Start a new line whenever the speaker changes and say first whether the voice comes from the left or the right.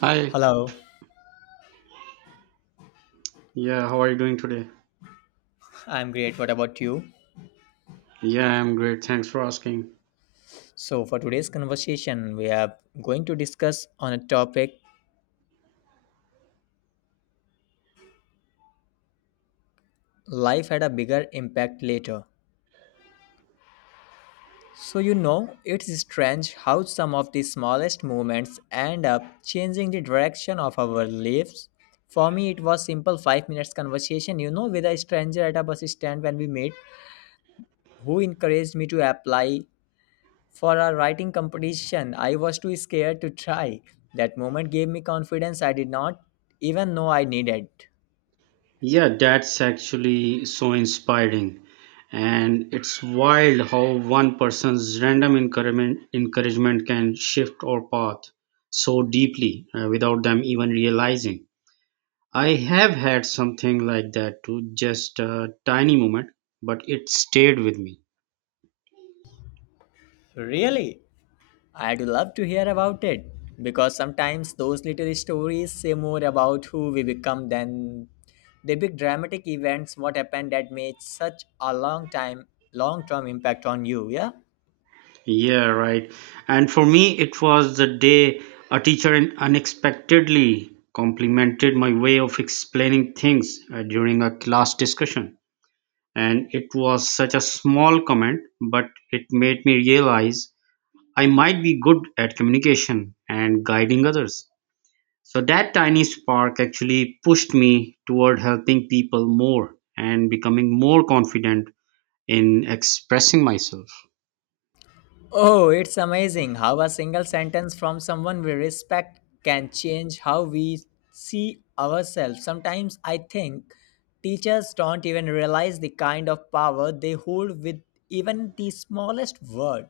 right: Hi,
left: Hello,
right: yeah, how are you doing today?
left: I'm great. What about you?
right: Yeah, I'm great. Thanks for asking.
left: So, for today's conversation, we are going to discuss on a topic life had a bigger impact later. So, it's strange how some of the smallest movements end up changing the direction of our lives. For me, it was simple 5 minutes conversation, with a stranger at a bus stand when we met, who encouraged me to apply for our writing competition, I was too scared to try. That moment gave me confidence I did not even know I needed.
right: Yeah, that's actually so inspiring. And it's wild how one person's random encouragement can shift our path so deeply without them even realizing. I have had something like that too, just a tiny moment, but it stayed with me.
left: Really? I'd love to hear about it because sometimes those little stories say more about who we become than the big dramatic events what happened that made such a long term impact on you, yeah.
right: Yeah, right. And for me, it was the day a teacher unexpectedly complimented my way of explaining things during a class discussion. And it was such a small comment, but it made me realize I might be good at communication and guiding others. So that tiny spark actually pushed me toward helping people more and becoming more confident in expressing myself.
left: Oh, it's amazing how a single sentence from someone we respect can change how we see ourselves. Sometimes I think teachers don't even realize the kind of power they hold with even the smallest word.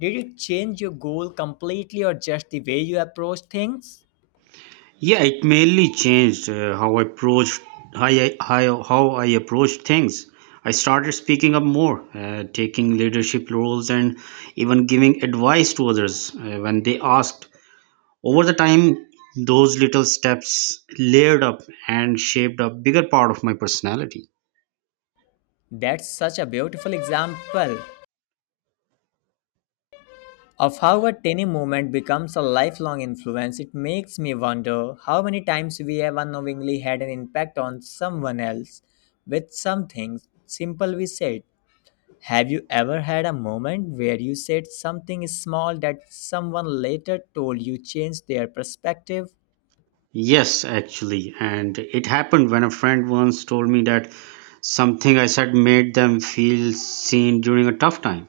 left: Did it change your goal completely or just the way you approach things?
right: Yeah, it mainly changed how I approached things. I started speaking up more, taking leadership roles, and even giving advice to others when they asked. Over the time, those little steps layered up and shaped a bigger part of my personality.
left: That's such a beautiful example of how a tiny moment becomes a lifelong influence. It makes me wonder how many times we have unknowingly had an impact on someone else with something simple we said. Have you ever had a moment where you said something small that someone later told you changed their perspective?
right: Yes, actually, and it happened when a friend once told me that something I said made them feel seen during a tough time.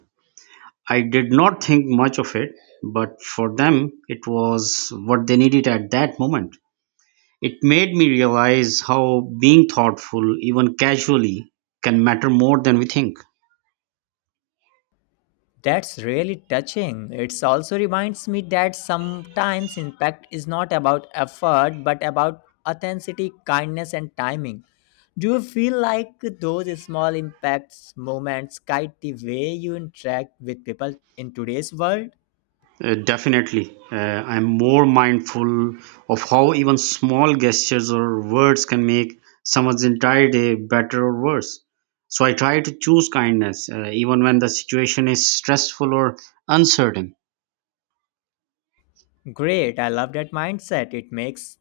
right: I did not think much of it, but for them, it was what they needed at that moment. It made me realize how being thoughtful, even casually, can matter more than we think.
left: That's really touching. It also reminds me that sometimes impact is not about effort but about authenticity, kindness, and timing. Do you feel like those small impacts moments guide the way you interact with people in today's world?
right: Definitely. I'm more mindful of how even small gestures or words can make someone's entire day better or worse. So I try to choose kindness, even when the situation is stressful or uncertain.
left: Great, I love that mindset. It makes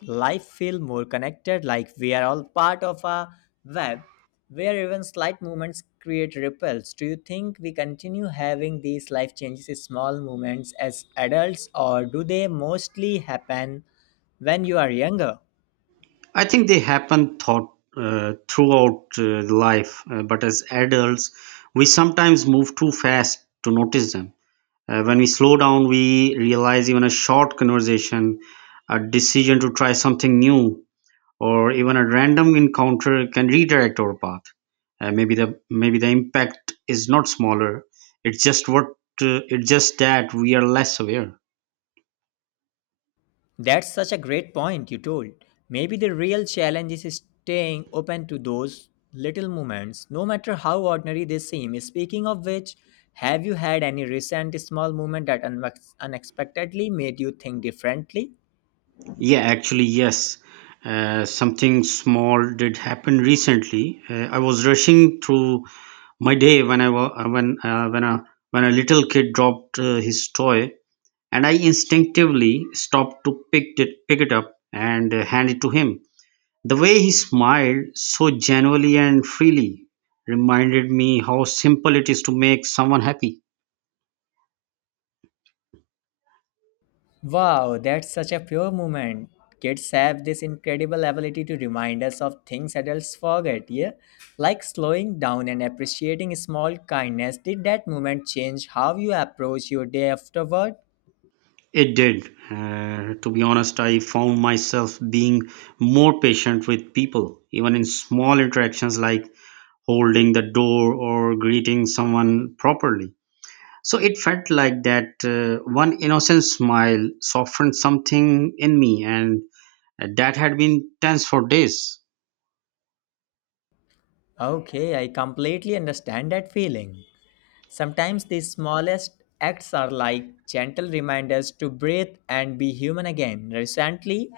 left: life feel more connected like we are all part of a web where even slight movements create ripples. Do you think we continue having these life changes small movements as adults or do they mostly happen when you are younger?
right: I think they happen thought throughout life, but as adults, we sometimes move too fast to notice them. When we slow down, we realize even a short conversation, a decision to try something new, or even a random encounter can redirect our path. Maybe the impact is not smaller. It's just what it's just that we are less aware.
left: That's such a great point you told. Maybe the real challenge is staying open to those little moments, no matter how ordinary they seem. Speaking of which, have you had any recent small moment that unexpectedly made you think differently?
right: Yeah, actually, yes. Something small did happen recently. I was rushing through my day when I wa- when a little kid dropped his toy, and I instinctively stopped to pick it up and hand it to him. The way he smiled so genuinely and freely reminded me how simple it is to make someone happy.
left: Wow, that's such a pure moment. Kids have this incredible ability to remind us of things adults forget, yeah? Like slowing down and appreciating small kindness. Did that moment change how you approach your day afterward?
right: It did. To be honest, I found myself being more patient with people, even in small interactions like holding the door or greeting someone properly. So it felt like that one innocent smile softened something in me, and that had been tense for days.
left: Okay, I completely understand that feeling. Sometimes the smallest acts are like gentle reminders to breathe and be human again. Recently,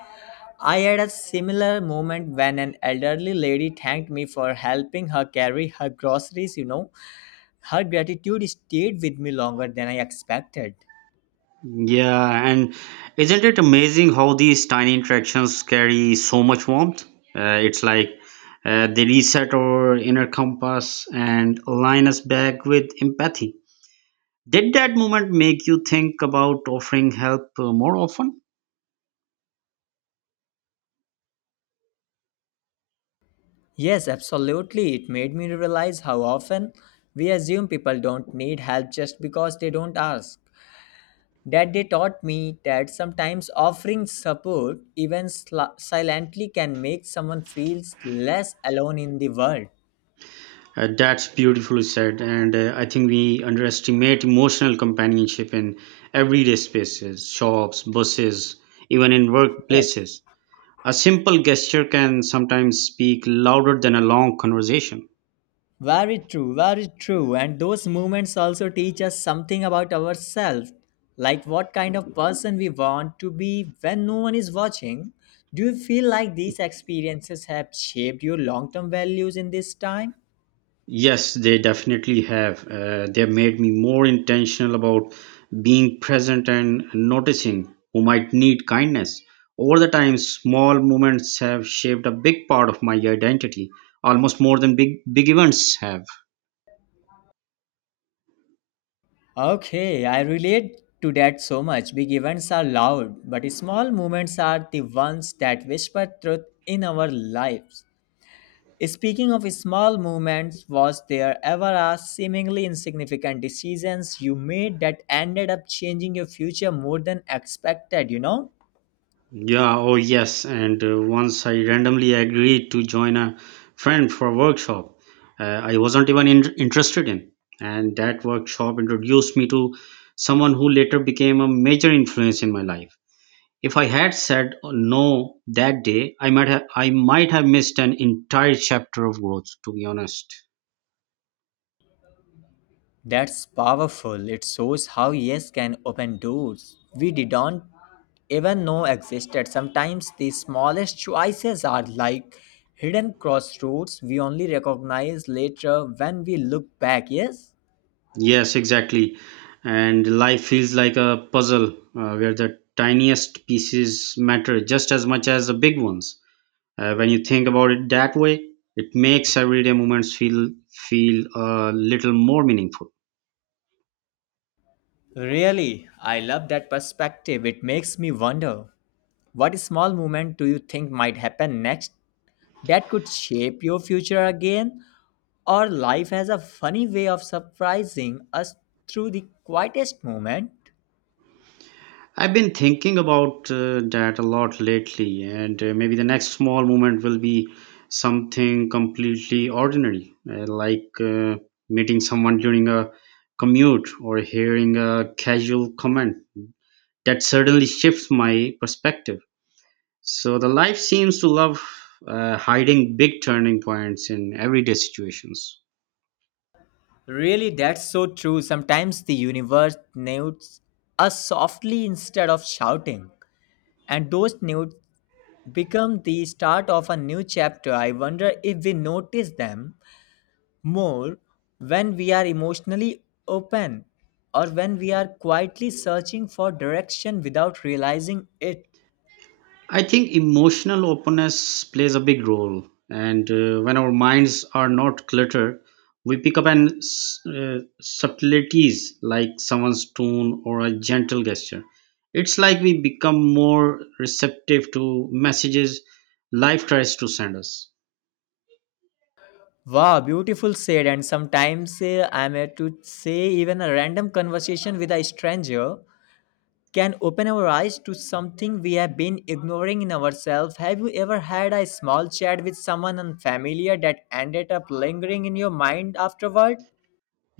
left: I had a similar moment when an elderly lady thanked me for helping her carry her groceries. Her gratitude stayed with me longer than I expected.
right: Yeah, and isn't it amazing how these tiny interactions carry so much warmth? It's like they reset our inner compass and align us back with empathy. Did that moment make you think about offering help more often?
left: Yes, absolutely. It made me realize how often we assume people don't need help just because they don't ask. That they taught me that sometimes offering support, even silently, can make someone feel less alone in the world.
right: That's beautifully said, and I think we underestimate emotional companionship in everyday spaces, shops, buses, even in
left: Yes,
right: workplaces. A simple gesture can sometimes speak louder than a long conversation.
left: very true, very true. And those moments also teach us something about ourselves, like what kind of person we want to be when no one is watching. Do you feel like these experiences have shaped your long term values in this time?
right: Yes, they definitely have. They have made me more intentional about being present and noticing who might need kindness. Over the time, small moments have shaped a big part of my identity, almost more than big big events have.
left: Okay, I relate to that so much. Big events are loud, but small moments are the ones that whisper truth in our lives. Speaking of small moments, was there ever a seemingly insignificant decisions you made that ended up changing your future more than expected?
right: Yeah, oh yes. And once I randomly agreed to join a friend for a workshop I wasn't even interested in. And that workshop introduced me to someone who later became a major influence in my life. If I had said no that day, I might have missed an entire chapter of growth, to be honest.
left: That's powerful. It shows how yes can open doors we didn't even know existed. Sometimes the smallest choices are like hidden crossroads we only recognize later when we look back, yes?
right: Yes, exactly. And life feels like a puzzle where the tiniest pieces matter just as much as the big ones. When you think about it that way, it makes everyday moments feel a little more meaningful.
left: Really, I love that perspective. It makes me wonder what small movement do you think might happen next that could shape your future again? Or life has a funny way of surprising us through the quietest moment.
right: I've been thinking about that a lot lately, and maybe the next small moment will be something completely ordinary, like meeting someone during a commute or hearing a casual comment that suddenly shifts my perspective. So the life seems to love hiding big turning points in everyday situations.
left: Really, that's so true. Sometimes the universe nudges us softly instead of shouting, and those nudes become the start of a new chapter. I wonder if we notice them more when we are emotionally open or when we are quietly searching for direction without realizing it.
right: I think emotional openness plays a big role, and when our minds are not cluttered, we pick up on subtleties like someone's tone or a gentle gesture. It's like we become more receptive to messages life tries to send us.
left: Wow, beautiful said. And sometimes I'm here to say even a random conversation with a stranger can open our eyes to something we have been ignoring in ourselves. Have you ever had a small chat with someone unfamiliar that ended up lingering in your mind afterward?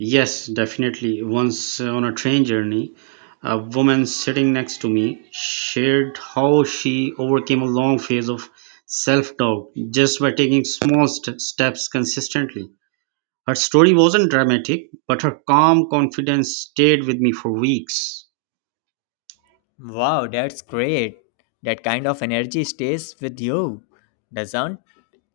right: Yes, definitely. Once on a train journey, a woman sitting next to me shared how she overcame a long phase of self doubt just by taking small steps consistently. Her story wasn't dramatic, but her calm confidence stayed with me for weeks.
left: Wow, that's great. That kind of energy stays with you, doesn't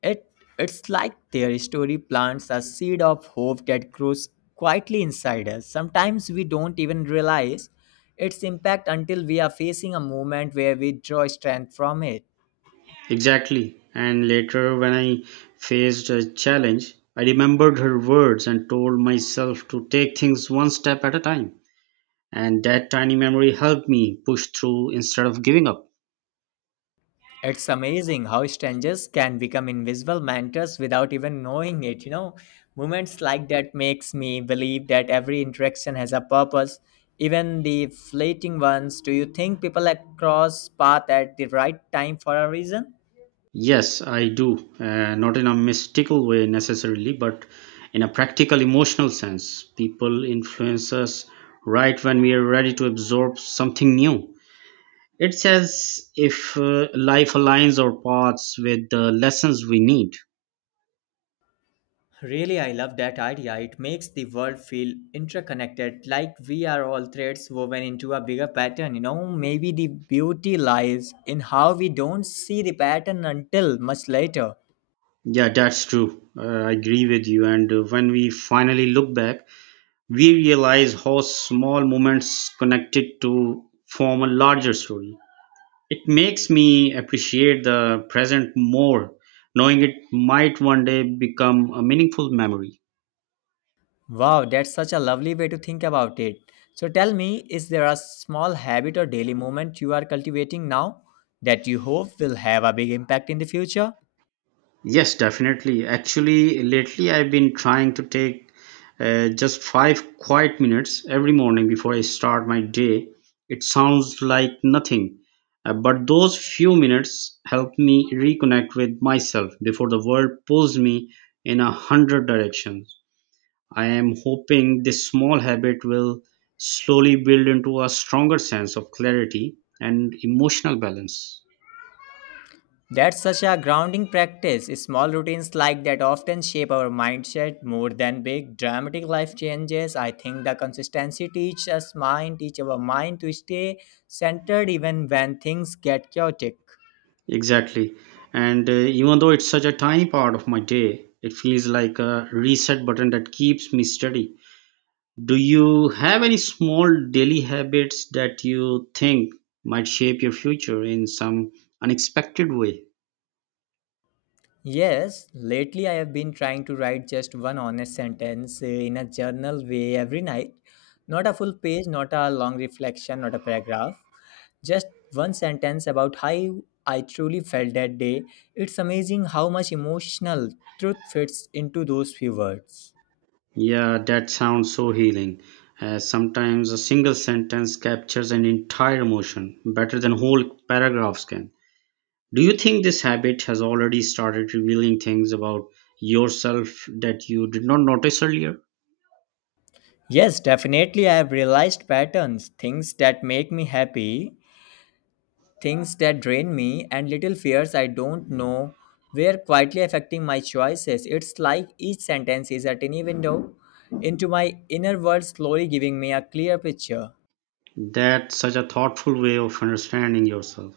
left: it? It's like their story plants a seed of hope that grows quietly inside us. Sometimes we don't even realize its impact until we are facing a moment where we draw strength from it.
right: Exactly. And later, when I faced a challenge, I remembered her words and told myself to take things one step at a time. And that tiny memory helped me push through instead of giving up.
left: It's amazing how strangers can become invisible mentors without even knowing it. Moments like that makes me believe that every interaction has a purpose, even the fleeting ones. Do you think people cross path at the right time for a reason?
right: Yes, I do. Not in a mystical way necessarily, but in a practical emotional sense. People influence us right when we are ready to absorb something new. It says if life aligns our paths with the lessons we need.
left: Really, I love that idea. It makes the world feel interconnected, like we are all threads woven into a bigger pattern. Maybe the beauty lies in how we don't see the pattern until much later.
right: Yeah, that's true. I agree with you. And when we finally look back, we realize how small moments connected to form a larger story. It makes me appreciate the present more, knowing it might one day become a meaningful memory.
left: Wow, that's such a lovely way to think about it. So tell me, is there a small habit or daily moment you are cultivating now that you hope will have a big impact in the future?
right: Yes, definitely. Actually, lately I've been trying to take just 5 quiet minutes every morning before I start my day. It sounds like nothing, but those few minutes help me reconnect with myself before the world pulls me in a hundred directions. I am hoping this small habit will slowly build into a stronger sense of clarity and emotional balance.
left: That's such a grounding practice. Small routines like that often shape our mindset more than big dramatic life changes. I think the consistency teach our mind to stay centered even when things get chaotic.
right: Exactly. And even though it's such a tiny part of my day, it feels like a reset button that keeps me steady. Do you have any small daily habits that you think might shape your future in some unexpected way?
left: Yes, lately I have been trying to write just one honest sentence in a journal way every night. Not a full page, not a long reflection, not a paragraph. Just one sentence about how I truly felt that day. It's amazing how much emotional truth fits into those few words.
right: Yeah, that sounds so healing. Sometimes a single sentence captures an entire emotion better than whole paragraphs can. Do you think this habit has already started revealing things about yourself that you did not notice earlier?
left: Yes, definitely I have realized patterns, things that make me happy. Things that drain me and little fears I don't know were quietly affecting my choices. It's like each sentence is a tiny window into my inner world, slowly giving me a clear picture.
right: That's such a thoughtful way of understanding yourself.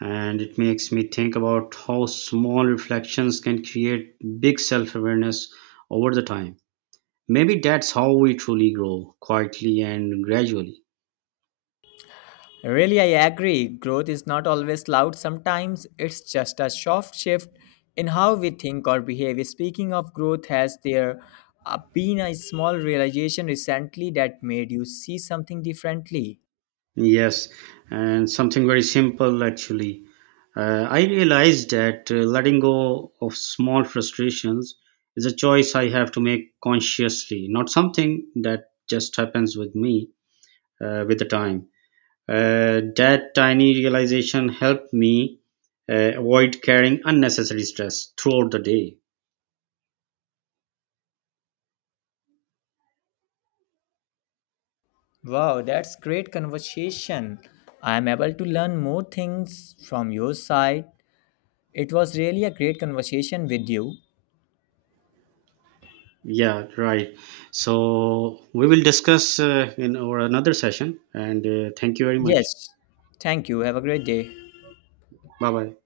right: And it makes me think about how small reflections can create big self awareness over the time. Maybe that's how we truly grow, quietly and gradually.
left: Really, I agree. Growth is not always loud, sometimes it's just a soft shift in how we think or behave. Speaking of growth, has there been a small realization recently that made you see something differently?
right: Yes, and something very simple actually. I realized that letting go of small frustrations is a choice I have to make consciously, not something that just happens with me with the time. That tiny realization helped me avoid carrying unnecessary stress throughout the day.
left: Wow, that's great conversation. I am able to learn more things from your side. It was really a great conversation with you.
right: Yeah, right. So we will discuss in our another session, and thank you very much.
left: Yes. Thank you. Have a great day.
right: Bye bye.